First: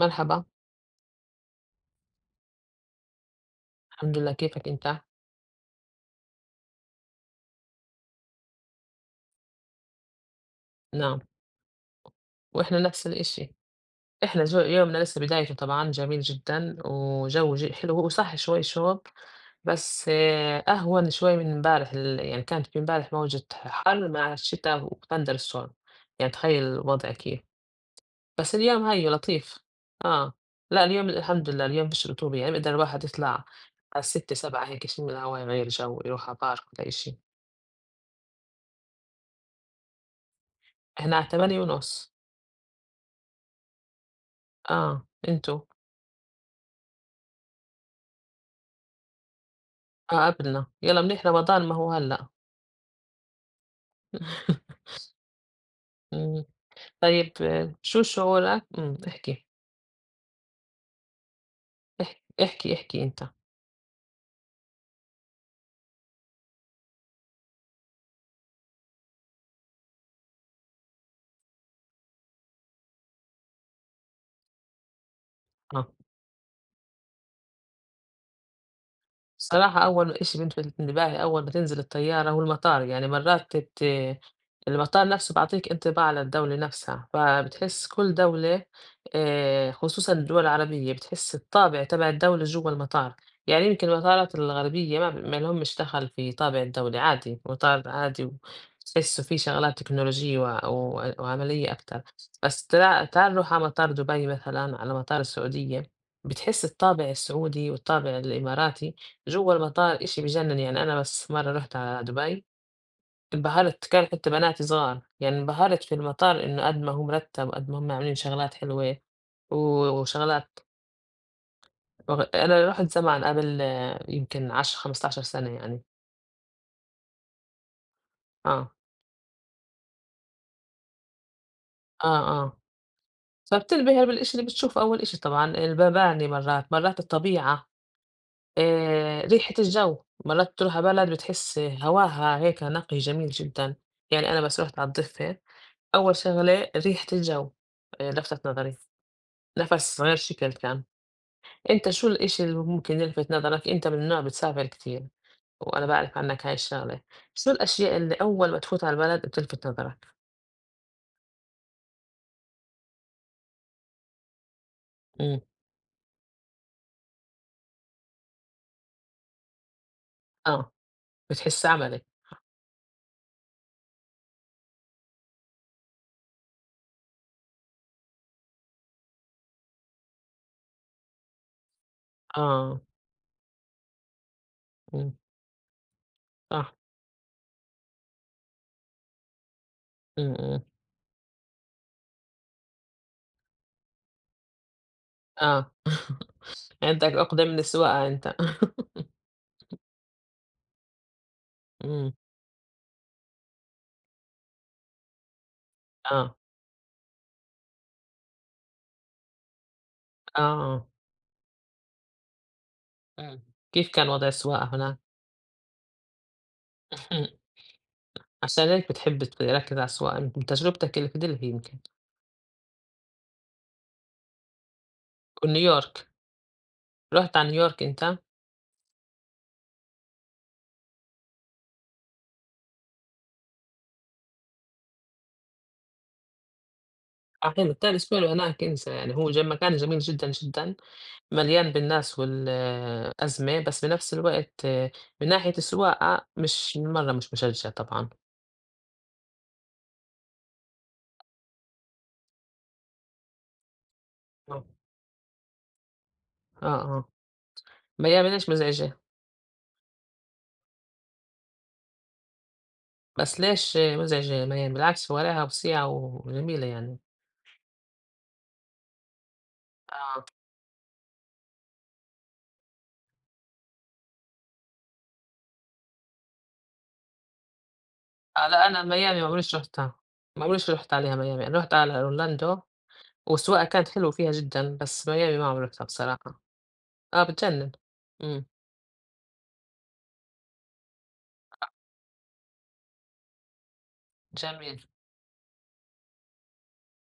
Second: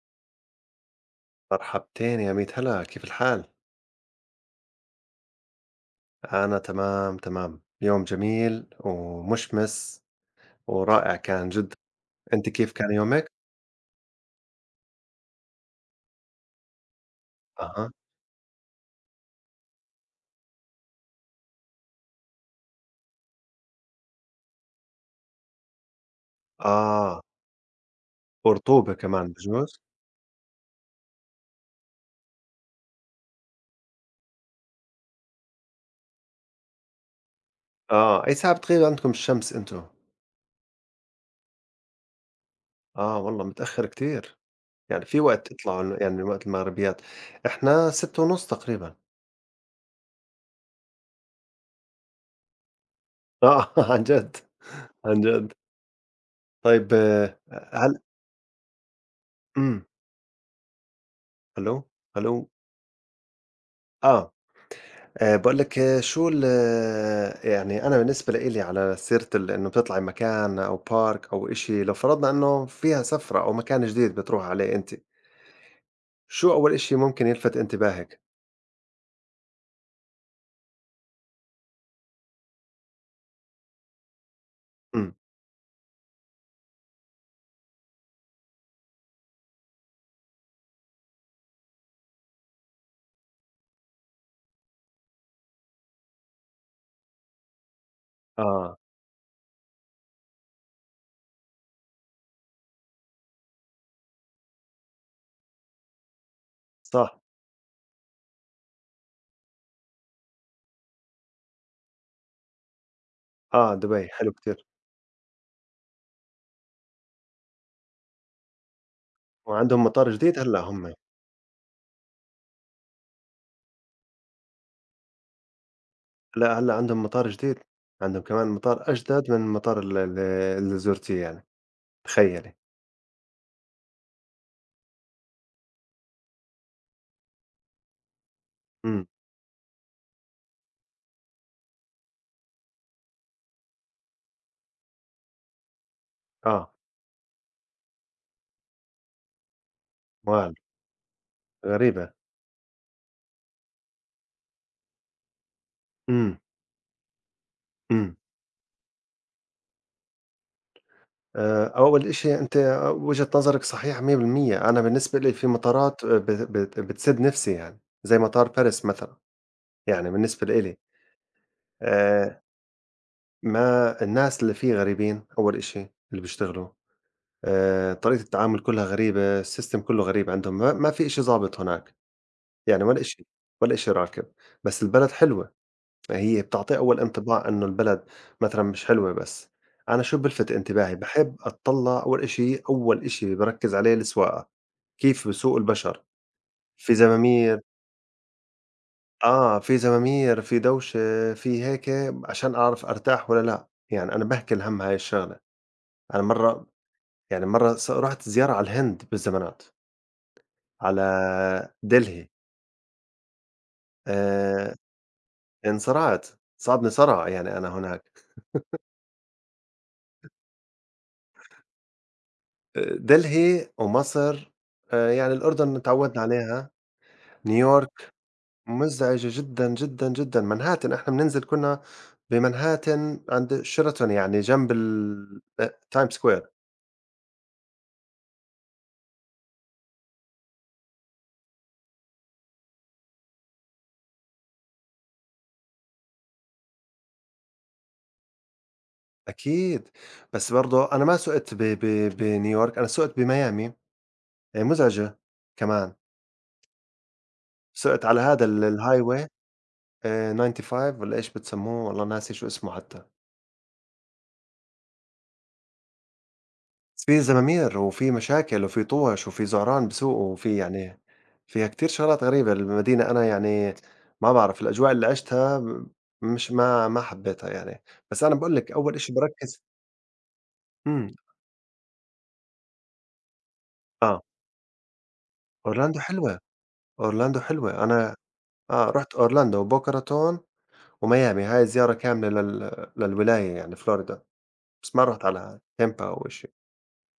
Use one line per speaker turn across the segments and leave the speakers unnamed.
مرحبا.
مرحبتين يا ميت هلا، كيف الحال؟
الحمد لله، كيفك أنت؟
أنا تمام تمام، يوم جميل ومشمس ورائع
نعم،
كان جدا. أنت كيف
وإحنا
كان
نفس
يومك؟
الإشي. إحنا جو يومنا لسه بدايته طبعا جميل جدا وجو جي
أها.
حلو، هو صح شوي شوب. بس أهون شوي من امبارح يعني كانت في امبارح موجة حر مع الشتاء وثندر ستورم. يعني تخيل الوضع
آه.
كيف. بس اليوم
ورطوبة
هيو
كمان
لطيف.
بجوز؟
آه. لا، اليوم الحمد لله اليوم مش رطوبة، يعني بقدر الواحد يطلع على ستة سبعة هيك يشم الهواء، يغير جو يروح على بارك ولا إشي.
آه، أي ساعة بتغيب عندكم الشمس أنتو؟
إحنا على تمانية ونص.
آه والله متأخر كتير، يعني
آه
في وقت
أنتو.
تطلعوا يعني وقت المغربيات. إحنا ستة ونص تقريبا.
آه قبلنا، يالّا منيح رمضان ما هو هلّأ.
آه عن جد. عن جد.
إمم،
طيب
طيب،
هل
شو شعورك احكِ،
أمم ألو. ألو.
احكِ، احكِ أنت.
آه. باقول لك آه، شو ال آه، يعني أنا بالنسبة لإلي، على سيرة إنه بتطلعي مكان أو park أو إشي، لو فرضنا إنه فيها سفرة أو مكان جديد بتروحي عليه أنتِ،
آه.
شو أول إشي ممكن يلفت انتباهِك؟
الصراحة أول إشي بيلفت انتباهي أول ما تنزل الطيارة هو المطار، يعني مرات المطار
إمم.
نفسه بيعطيك انطباع على الدولة نفسها، فبتحس كل دولة خصوصا الدول العربية بتحس الطابع تبع الدولة جوا المطار. يعني يمكن المطارات الغربية ما لهمش دخل في طابع الدولة، عادي مطار عادي،
آه.
وتحسه فيه شغلات تكنولوجية وع- و- وعملية أكتر. بس تعال نروح على مطار دبي مثلا، على مطار السعودية، بتحس الطابع
صح.
السعودي والطابع الإماراتي جوّه المطار. إشي بيجنّن. يعني أنا بس مرّة رُحت على دبي،
آه،
انبهرت، كانوا
دبي
حتى
حلو
بناتي
كتير،
صغار، يعني انبهرت في المطار إنه قد ما هو مرتّب وقد ما هم عاملين شغلات حلوة. و
وعندهم مطار جديد
وشغلات
هلأ هم.
وغ أنا رُحت زمان قبل يمكن 10، 15 سنة يعني.
لأ، هلأ عندهم مطار جديد، عندهم كمان
آه،
مطار أجدد من المطار ال ال اللي زُرتيه يعني.
آه،
تخيّلي.
آه. فبتنبهر بالإشي اللي بتشوفه أول إشي، طبعًا المباني مرّات، مرّات الطبيعة،
إمم.
ريحة الجو. مرّات بتروح على بلد بتحس هواها هيك نقي جميل جدًا. يعني أنا بس رُحت على الضفة، أول شغلة
آه.
ريحة الجو لفتت نظري، نَفَس غير
واو،
شكل كان. أنت شو
غريبة.
الإشي اللي ممكن يلفت نظرك؟ أنت من النوع بتسافر كتير، وأنا باعرف
إمم.
عنّك هاي الشغلة. شو الأشياء
إمم.
اللي أول ما تفوت على البلد بتلفت نظرك؟
أول إشي أنتِ وجهة نظرِك صحيحة 100%. أنا بالنسبة لي
إمم.
في مطارات بت بت بتسد نفسي يعني، زي مطار باريس مثلًا. يعني بالنسبة
آه،
لإلي
بتحسّها عملي.
آآ، ما الناس اللي فيه غريبين أول إشي اللي بيشتغلوا. طريقة التعامل كلها غريبة، الsystem كله غريب عندهم، ما في إشي ضابط هناك،
آه،
يعني ولا إشي، ولا إشي راكب، بس البلد
إمم،
حلوة. فهي
صح،
بتعطيه أول انطباع إنه البلد مثلًا مش حلوة بس. أنا شو
إمم،
بلفت
إمم،
انتباهي، باحب أتطلّع أول إشي، باركّز عليه السواقة، كيف بيسوقوا
آه.
البشر. في
عندك عُقدة من
زمامير.
السواقة أنت.
آه، في زمامير، في دوشة، في هيك،
إمم،
عشان أعرف أرتاح والّا لأ، يعني أنا باهكل هَم هاي الشغلة. أنا
آه،
مرّة يعني مرّة رُحت زيارة على الهند بالزمانات،
آه،
على دلهي.
إمم. كيف كان وضع السواقة
آآ،
هناك؟
انصرعت، صابني صرع يعني أنا هناك.
عشان هيك بتحب تركّز على السواقة، من تجربتك اللي في دلهي يمكن
دلهي ومصر، يعني الأردن
ونيويورك.
تعوّدنا عليها.
رُحت على نيويورك
نيويورك
أنت؟
مزعجة جدًا، جدًا، جدًا. منهاتن إحنا بننزل كُنّا بمنهاتن عند شيراتون يعني جنب ال أ تايم سكوير.
آه حلو، بتاع الأسبوع هناك انسى، يعني هو مكان جميل جدًا، جدًا، مليان بالناس والأزمة، بس بنفس الوقت، من ناحية السواقة مش مرّة مش مشجع طبعًا.
أكيد. بس برضه أنا ما سُقت ب ب بنيويورك، أنا سُقت بميامي.
آه،
مزعجة كمان.
آه. آه.
سُقت على
ميامي
هذا
ليش مزعجة؟
الhighway 95 والّا إيش بتسمّوه والله ناسي شو اسمه حتى.
بس ليش مزعجة ميامي؟ بالعكس شوارعها وسيعة وجميلة يعني.
في زمامير وفي مشاكل وفي طُوَش وفي زعران بسوقه
آه،
وفي يعني فيها كتير شغلات غريبة المدينة، أنا يعني ما باعرف الأجواء اللي عِشتها، م مش ما ما حبيتها يعني. بس أنا
آه
باقول
لأ،
لِك
أنا
أول إشي
ميامي ما عمريش
باركّز.
رُحتها، ما عمريش رُحت
إمم.
عليها ميامي، أنا رُحت على أورلاندو، والسواقة كانت حلوة
آه.
فيها جدًا، بس ميامي ما عمري رُحتها
أورلاندو حلوة.
بصراحة. آه
أورلاندو
بتجنن.
حلوة أنا
إمم،
آه، رُحت أورلاندو وبوكا راطون وميامي، هاي زيارة كاملة للولاية يعني فلوريدا.
جميل.
بس ما رُحت على تامبا أو إشي.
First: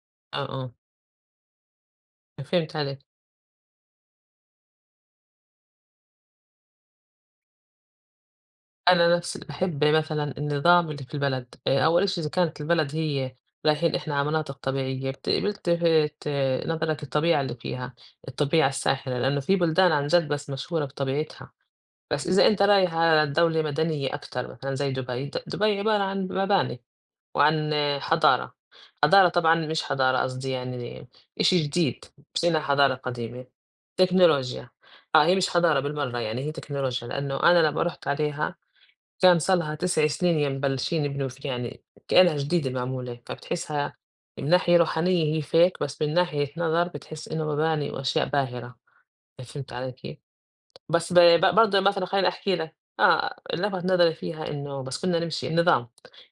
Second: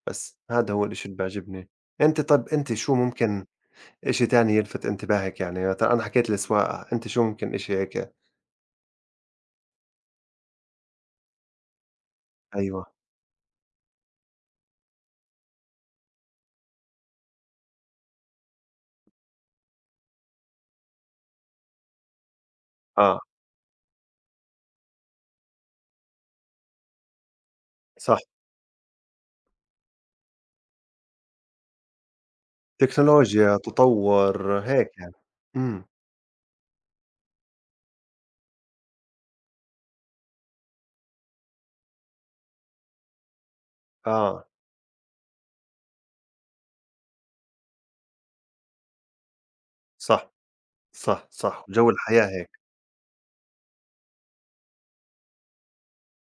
بس
آه،
هذا
آه.
هو الإشي اللي بيعجبني. أنتِ طَب أنتِ
فهمت
شو
عليك.
ممكن إشي تاني يلفت انتباهِك؟ يعني مثلًا أنا حكيت السواقة، أنتِ شو ممكن إشي هيك؟
أنا نفس باحب مثلًا النظام اللي في البلد. أول إشي إذا كانت
أيوه.
البلد هي رايحين إحنا على مناطق طبيعية بيلتفت نظرك الطبيعة اللي فيها، الطبيعة الساحرة، لأنه في بلدان عن جد بس مشهورة بطبيعتها. بس إذا أنت رايح
آه.
على دولة مدنية أكتر مثلًا زي دبي، دبي عبارة عن مباني، وعن
صح.
حضارة. حضارة طبعًا مش حضارة قصدي، يعني إشي جديد، مش إنها حضارة قديمة.
تكنولوجيا، تطوّر،
تكنولوجيا.
هيك يعني.
آه هي مش حضارة
إمم.
بالمرّة، يعني هي تكنولوجيا، لإنه أنا لمّا رُحت عليها كان صار لها 9 سنين يا مبلشين يبنوا في، يعني كإنها جديدة معمولة، فبتحسها
آه.
من ناحية روحانية هي fake، بس من ناحية نظر بتحس إنه مباني وأشياء باهرة، فهمت علي كيف؟
صح،
بس ب
صح،
ب
صح،
برضه
وجو
مثلًا
الحياة
خلّيني
هيك.
أحكي لك لفت نظري فيها إنه بس كُنّا نمشي النظام.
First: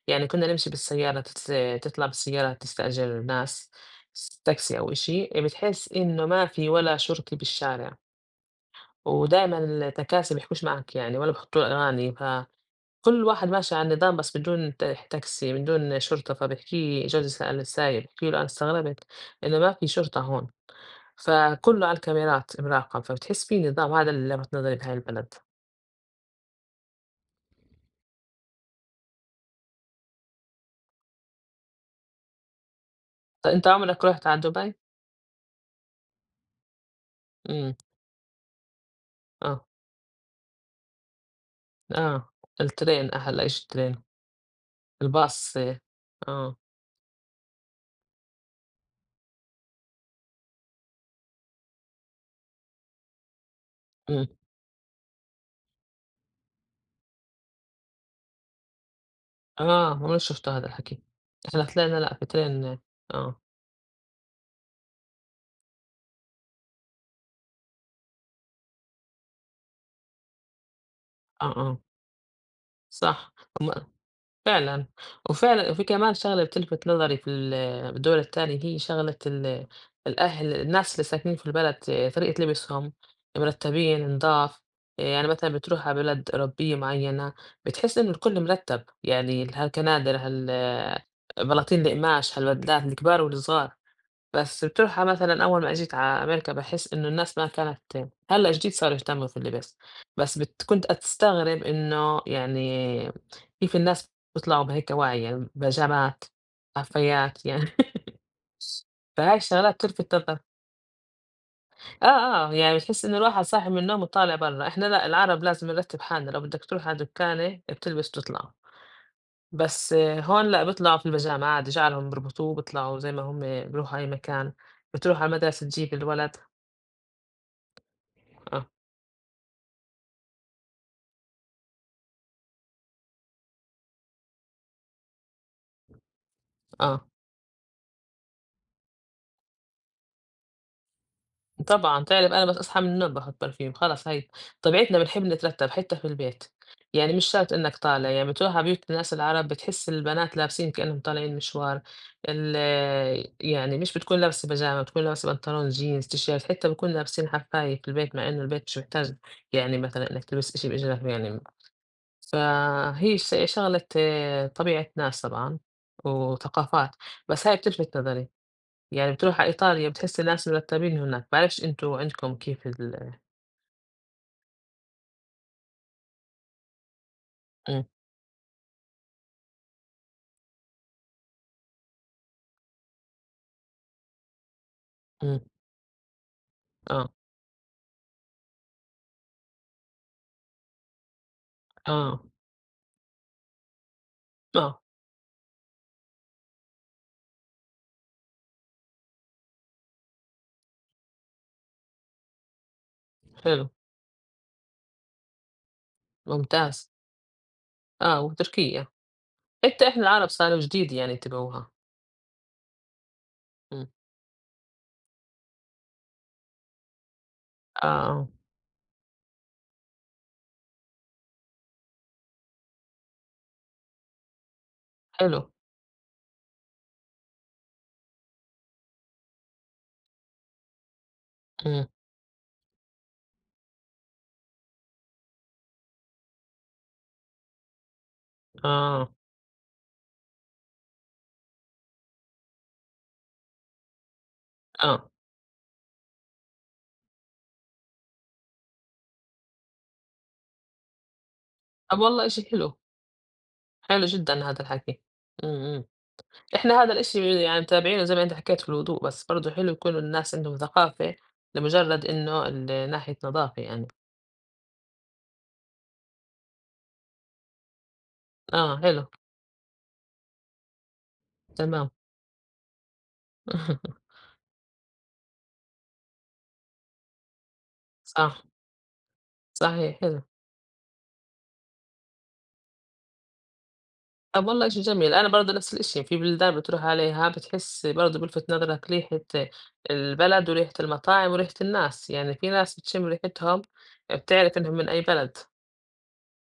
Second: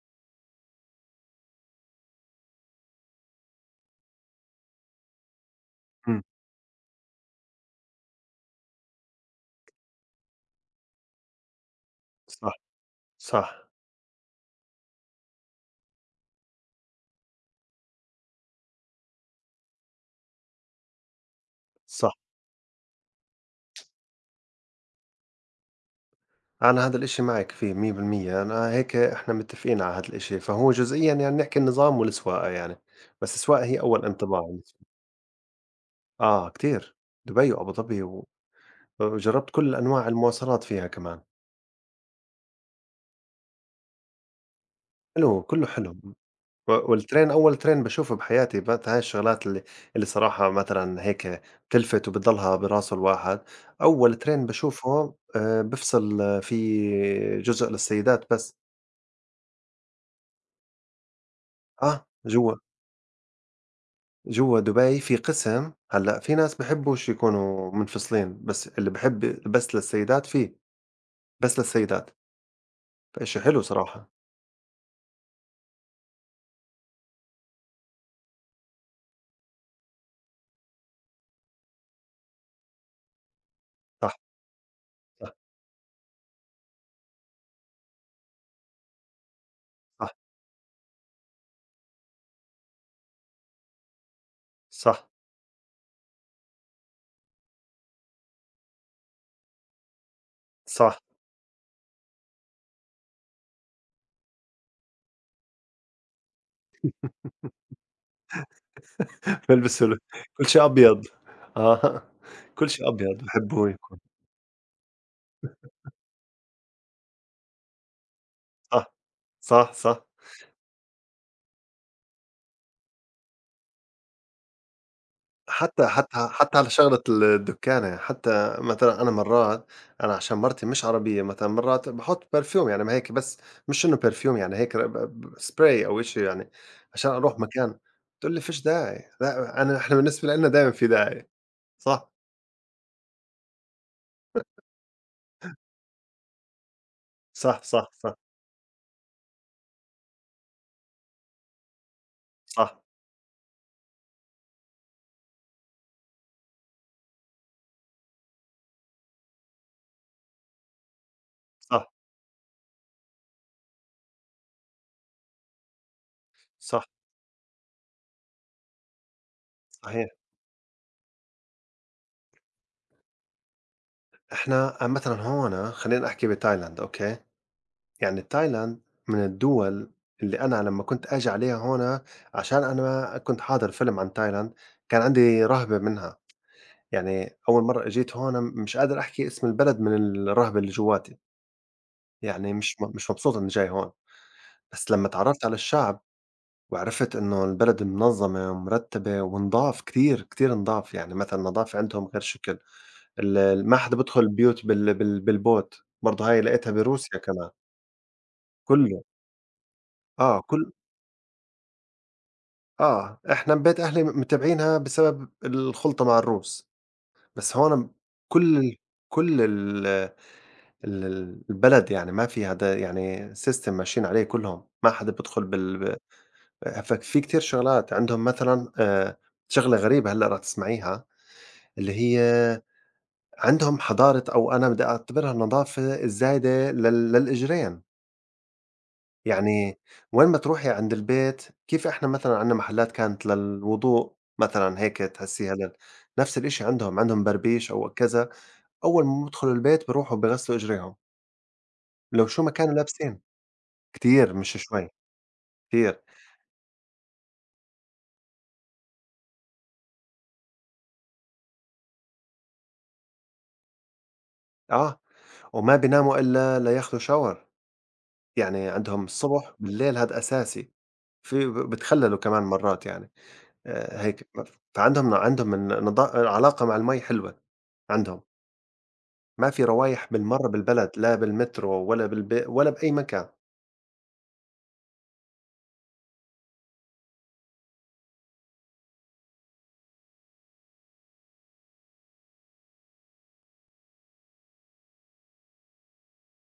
يعني كُنّا نمشي بالسيارة تطلع بالسيارة تستأجر ناس تاكسي أو إشي، بتحس
إمم.
إنه ما في ولا شرطي بالشارع، ودايمًا التكاسي بيحكوش معك يعني ولا بيحطّوا أغاني،
صح،
فكل واحد
صح،
ماشي على النظام، بس بدون تاكسي، بدون شرطة، فبيحكي جوزي سأل السايق بيحكي له أنا استغربت إنه ما في شرطة هون، فكُلّه على
صح.
الكاميرات مراقب، فبتحس في نظام، هذا اللي لفت نظري بهاي البلد.
أنا هذا الإشي معِك فيه 100%، أنا هيك إحنا متّفقين على هذا الإشي، فهو جزئيًا يعني نحكي النظام والسواقة يعني. بس
طيب
السواقة
أنت
هي أول
عمرك رُحت
انطباع
على
بالنسبة
دبي؟
لي. آه كتير، دبي وأبو
إمم،
ظبي و وجرّبت
آه،
كل أنواع المواصلات فيها كمان.
آه، الترين أحلى إشي الترين،
حلو،
الباص
كلّه
إيه.
حلو.
آه،
والترند، أول ترند باشوفه بحياتي بات، هاي الشغلات اللي صراحة مثلًا هيك بتلفت وبتضلها براسه الواحد. أول
إمم،
ترند باشوفه بافصل في جزء للسيدات بس.
آه، عمري شُفته هذا الحكي، إحنا طلعنا
آه،
لأ
جوا
بترين آه، آه،
جوا دبي في قسم هلأ، في ناس بحبوش يكونوا منفصلين، بس اللي بحب بس للسيدات في، بس
آه،
للسيدات.
صح،
فإشي حلو
م
صراحة.
فعلًا. وفعلًا وفي كمان شغلة بتلفت نظري في بالدول التانية، هي شغلة الأهل الناس اللي ساكنين في البلد إيه، طريقة لبسهم مرتبين،
صح،
نضاف. يعني
صح،
مثلًا بتروح على بلد أوروبية معينة بتحس إنه الكل مرتب، يعني
صح،
هالكنادر، هال بلاطين القماش، هالبدلات الكبار والصغار. بس بتروح
صح،
مثلًا أول ما جيت على أمريكا باحس إنه الناس ما كانت هلّأ جديد صاروا يهتموا في اللبس، بس كنت
صح.
أستغرب إنه يعني كيف الناس بيطلعوا بهيك وعي، يعني بيجامات، حفّيات يعني فهاي الشغلات
بيلبسوا
بتلفت نظر.
كل شي أبيض. آه
آه، آه،
كل
يعني
شي
بتحس
أبيض
إنه الواحد
بحبوا
صاحي
ي.
من النوم وطالع برّا، إحنا لأ العرب لازم نرتّب حالنا لو بدك تروح على دُكّانة بتلبس وتطلع.
صح، صح،
بس
صح.
هون لأ بيطلعوا في البيجامة عادي، شعرهم بيربطوه بيطلعوا زي ما هم بيروحوا أي مكان، بتروح على المدرسة
حتى
تجيب الولد.
على شغلة الدُّكّانة، حتى
آه.
مثلًا أنا مرّات، أنا عشان مرتي مش عربية مثلًا مرّات باحُط perfume، يعني ما هيك بس، مش إنه perfume يعني هيك ب ب spray أو إشي يعني
آه،
عشان أروح مكان. بتقول لي: "فيش داعي." لأ، أنا إحنا بالنسبة لإلنا دايمًا في داعي.
طبعًا
صح،
تعرف أنا بس أصحى من النوم باخد برفيوم، خلص هاي طبيعتنا بنحب نترتّب حتى في البيت، يعني مش شرط
صح،
إنك
صح،
طالع،
صح،
يعني بتروح على بيوت الناس العرب بتحس البنات لابسين كإنهم طالعين مشوار. ال
صح،
يعني مش بتكون لابسة بيجامة، بتكون لابسة بنطلون جينز، تيشيرت، حتى بيكون لابسين حفاية في البيت، مع إنه البيت مش محتاج، يعني مثلًا إنك تلبس إشي بإجرك يعني.
صح،
فهي شغلة طبيعة ناس طبعًا
صح.
وثقافات، بس هاي بتلفت نظري. يعني بتروح على إيطاليا
صحيح.
بتحسّي الناس مرتّبين هناك، باعرفش أنتم عندكم كيف ال.
إحنا مثلًا هون خلّيني أحكي بتايلاند، أوكي؟
إمم،
يعني تايلاند من الدول اللي أنا لمّا كنت آجي عليها هُنا، عشان أنا كنت حاضر فيلم عن تايلاند، كان
إمم،
عندي رهبة منها.
آه،
يعني أول مرّة أجيت هون مش قادر أحكي اسم البلد من الرهبة اللي جوّاتي،
آه،
يعني مش مبسوط إنّي جاي هون.
آه،
بس لمّا اتعرّفت على الشعب وعرفت إنه البلد منظّمة ومرتّبة ونضاف كتير، كتير نضاف، يعني مثلًا النضافة عندهم غير شكل. ال
حلو،
ال ما حدا بيدخل البيوت بالبوت، برضه هاي لقيتها
ممتاز،
بروسيا كمان.
آه، وتركيا،
كلّه.
حتى إحنا العرب
آه.
صاروا جديد يعني يتبعوها.
آه، إحنا بيت
إمم،
أهلي متابعينها بسبب الخلطة مع الروس. بس
آه،
هون
آه،
كل ال كل ال ال ال- البلد يعني ما فيها ده، يعني system ماشيين عليه كلهم، ما حدا
حلو،
بيدخل بال ب ففي كتير شغلات عندهم مثلًا، شغلة غريبة هلأ رح تسمعيها،
إمم،
اللي هي عندهم حضارة، أو أنا بدي أعتبرها النضافة الزايدة للإجرين.
آه،
يعني وين ما تروحي عند البيت، كيف إحنا مثلًا عندنا محلات كانت للوضوء مثلًا هيك
آه،
تحسّيها لل، نفس الإشي عندهم، عندهم بربيش أو كذا، أول ما بيدخلوا البيت بيروحوا بيغسلوا إجريهم،
طب والله
لو شو
إشي
ما كانوا
حلو،
لابسين.
حلو جدًا
كتير مش
هذا
شوي،
الحكي، إمم، إمم.
كتير.
إحنا هذا الإشي يعني متابعينه زي ما أنت حكيت في الهدوء، بس برضه حلو يكون الناس عندهم ثقافة لمجرّد إنه ال ناحية نضافة يعني.
آه، وما بيناموا إلا لياخدوا shower، يعني
آه،
عندهم
حلو،
الصبح، بالليل هاد أساسي. في
تمام،
بيتخلّلوا كمان مرات يعني. هيك. فعندهم الن نضا العلاقة مع المي حلوة عندهم.
صح،
ما في
صحيح،
روايح
حلو.
بالمرّة بالبلد، لا بالمترو ولا بالب ولا بأي مكان.
طب والله شيء جميل، أنا برضه نفس الإشي، في بلدان بتروح عليها بتحس برضه بيلفت نظرك ريحة البلد وريحة المطاعم وريحة الناس، يعني في ناس بتشم ريحتهم بتعرف إنهم من أي بلد،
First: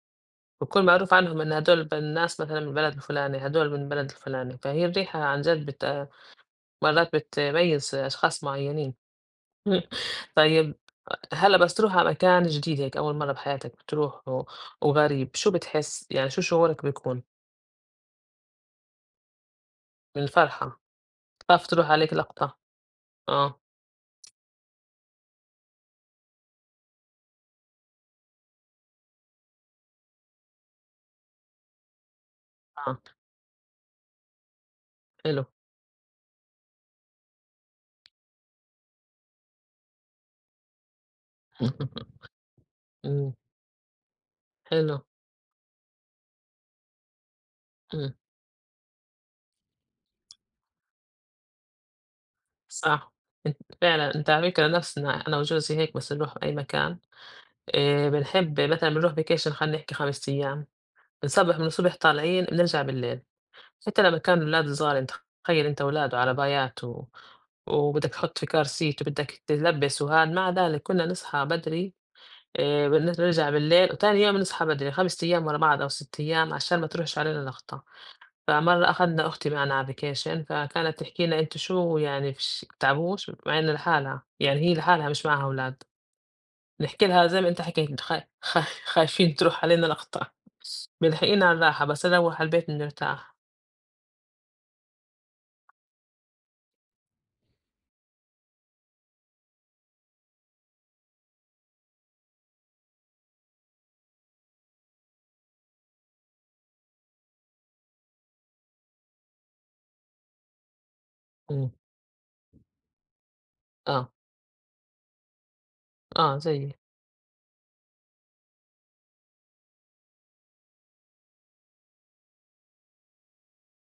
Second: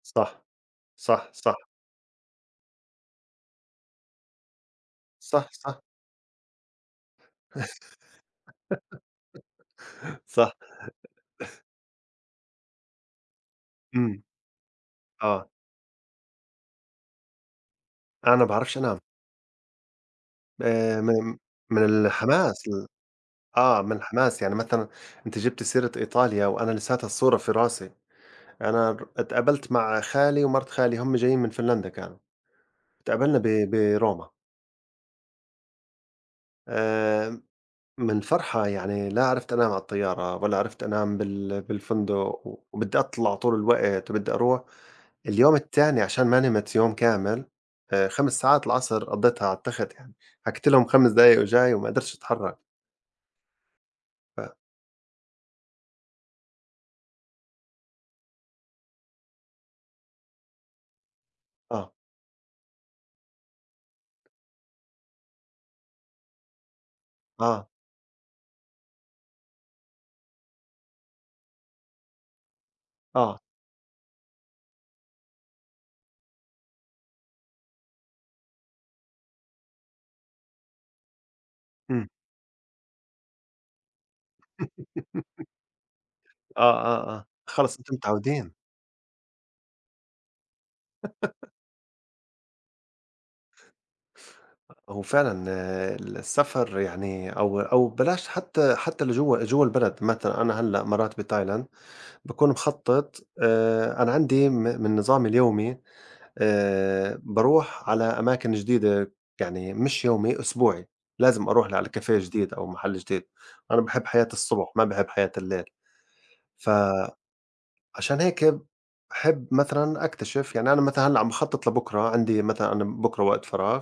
صح،
بيكون معروف
صح،
عنهم إن
صح،
هدول ب- الناس مثلا من البلد الفلاني، هدول من البلد الفلاني، فهي الريحة عن
صح،
جد
صح.
بت... مرات بتميز أشخاص معينين.
صح.
طيب، هلا بس تروح على مكان جديد هيك أول مرة بحياتك
إمم.
بتروح و... وغريب،
آه.
شو بتحس؟ يعني شو شعورك بيكون؟
أنا باعرفش أنام.
من الفرحة؟
آآ، من
خاف
من
تروح عليك لقطة.
الحماس
آه.
آه، من الحماس يعني مثلًا، أنتِ جبتِ سيرة إيطاليا وأنا لساتها الصورة في راسي. أنا ر اتقابلت مع خالي ومرت خالي، هم جايين من فنلندا كانوا،
آه،
اتقابلنا بروما.
حلو.
آآ، من فرحة يعني لا عرفت أنام على الطيارة ولا عرفت أنام بالفندق، وبدّي
إمم،
أطلع طول الوقت وبدّي أروح.
حلو،
اليوم التاني عشان ما نمت يوم كامل،
إمم،
5 ساعات العصر قضيتها على التخت يعني، حكيت لهم 5 دقايق وجاي وما قدرتش أتحرك.
صح. أنت فعلًا، أنت
ف.
على فكرة نَفْسنا أنا وجوزي هيك، بس نروح أي مكان بنحب مثلًا بنروح vacation خلّينا نحكي 5 أيام، بنصبّح من
آه،
الصبح طالعين بنرجع بالليل. حتى لمّا كانوا الولاد صغار أنت تخيّل أنت أولاد وعربايات و
آه،
وبدّك تحُط في كار سيت وبدّك تلبّس وهاد، مع ذلك كُنّا نصحى بدري، بن
آه.
نرجع بالليل وتاني يوم نصحى بدري 5 أيام ورا بعض أو 6 أيام عشان ما تروحش علينا لغطة. فمرّة أخدنا أختي معنا على vacation فكانت تحكي لنا أنتم شو
إمم.
يعني فيش بتتعبوش؟ مع إنها لحالها، يعني هي لحالها مش معاها أولاد.
آه،
نحكي
آه، آه،
لها زي ما أنت
خلص أنتم
حكيت خا
متعودين.
خا خايفين تروح علينا لقطة، ملحقينا على الراحة بس نروّح على البيت بنرتاح.
هو فعلًا آه، السفر يعني، أو أو بلاش حتى لجوّا البلد، مثلًا أنا هلأ مرات بتايلاند باكون مخطط. أنا عندي من نظامي اليومي، باروح على أماكن جديدة، يعني مش يومي، أسبوعي، لازم
إمم،
أروح على كافيه جديد أو محل جديد. أنا باحب
آه،
حياة الصبح، ما باحب حياة الليل.
آه
ف.
زيي،
عشان هيك باحب مثلًا أكتشف. يعني أنا مثلًا هلّأ عم باخطط لبكرة، عندي مثلًا أنا بكرة وقت فراغ،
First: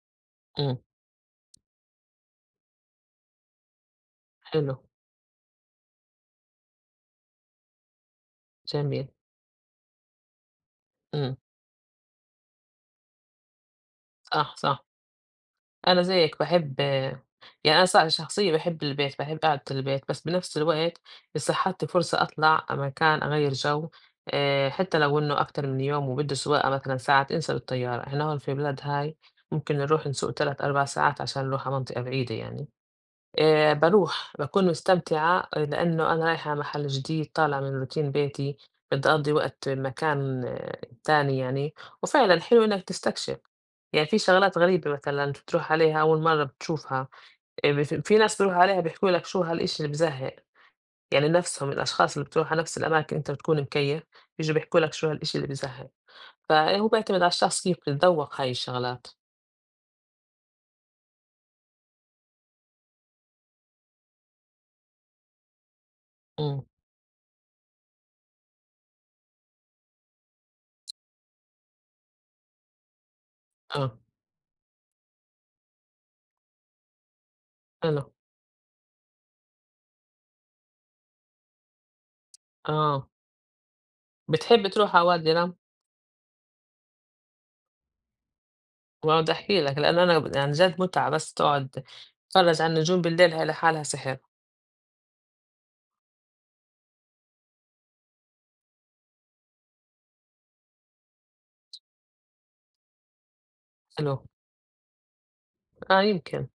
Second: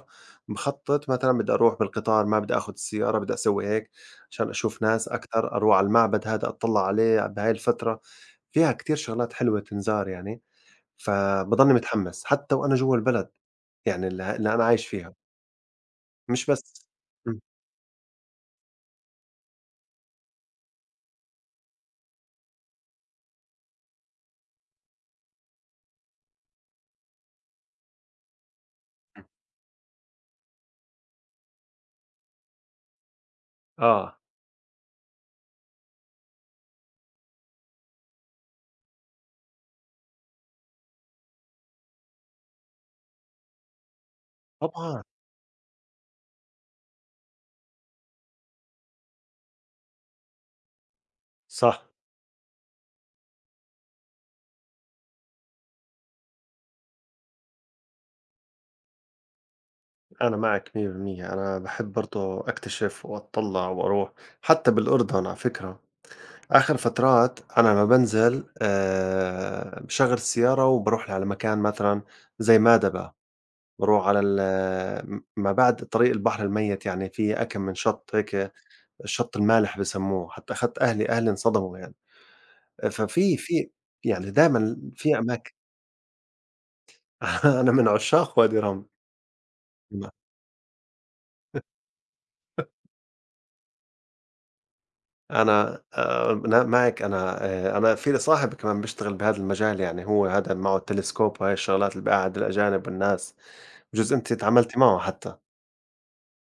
إمم،
مخطط مثلًا بدي أروح بالقطار، ما بدي آخُد السيارة، بدي أسوي هيك، عشان
حلو،
أشوف ناس أكتر، أروح على المعبد هذا أتطلّع عليه بهاي الفترة، فيها كتير
جميل،
شغلات حلوة تنزار يعني.
إمم،
فباضلني متحمس حتى وأنا جوّا البلد، يعني اللي
صح،
أنا
صح.
عايش فيها.
أنا زيك
مش بس.
باحب،
إمم.
يعني أنا صراحة شخصية باحب البيت، باحب قعدة البيت، بس بنفس الوقت إذا صحتني فرصة أطلع مكان أغيّر جو. حتى لو إنه أكتر من يوم وبده سواقة مثلًا ساعات، انسى بالطيارة، إحنا هون في البلاد هاي ممكن نروح نسوق 3، 4 ساعات عشان نروح على منطقة بعيدة يعني.
آه.
باروح، باكون مستمتعة لإنه أنا رايحة محل جديد، طالعة من روتين بيتي، بدي أقضي وقت مكان تاني يعني. وفعلًا حلو إنك تستكشف، يعني في شغلات غريبة
طبعًا.
مثلًا بتروح عليها أول مرة بتشوفها. بف في ناس بيروحوا عليها بيحكوا لك شو هالإشي اللي بزهق، يعني نفسهم
صح.
الأشخاص اللي بتروح على نفس الأماكن أنت بتكون مكيّف، بييجوا بيحكوا لك شو هالإشي اللي بزهق، فهو بيعتمد على الشخص كيف بيتذوق هاي الشغلات.
أنا معك 100%، أنا باحب برضه أكتشف وأتطلّع وأروح. حتى بالأردن على فكرة،
إمم،
آخر فترات أنا لمّا بانزل باشغّل السيارة وباروح على مكان مثلًا زي مادبا،
آه،
باروح على ال م ما بعد طريق البحر الميت، يعني في أكم من
حلو،
شَط هيك، الشَط المالح بسمّوه. حتى أخدت أهلي، أهلي انصدموا يعني.
آه،
ففي يعني
بتحب
دايمًا
تروح على
في
وادي
أماكن.
رم؟
أنا من عشاق وادي رَم.
ما باحكي لك، لإن أنا يعني جد مُتعة بس تقعد تتفرّج على النجوم بالليل هي لحالها سحر.
أنا معِك. أنا في لي صاحب كمان بيشتغل بهذا المجال، يعني هو هذا معه التلسكوب وهاي الشغلات اللي بيقعّد الأجانب والناس. بجوز
حلو.
أنتِ اتعاملتِ معه حتّى.
آه يمكن.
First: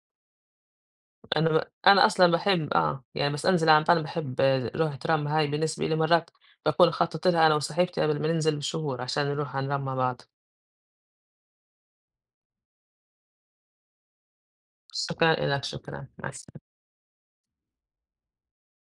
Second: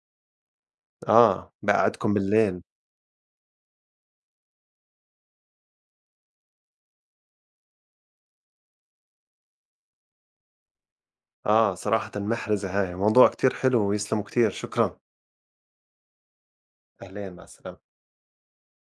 آه،
أنا
بيقعّدكم
أصلًا
بالليل.
باحب يعني بس أنزل على البحر باحب روحة رَمّ، هاي بالنسبة إلي مرات باكون خطّطت لها أنا وصاحبتي قبل ما ننزل بشهور عشان نروح على نرَمّى مع بعض.
آه، صراحةً محرزة هاي، موضوع كتير حلو ويسلموا كتير، شكرًا.
شكرًا إلك، شكرًا، مع الس
أهلين، مع السلامة.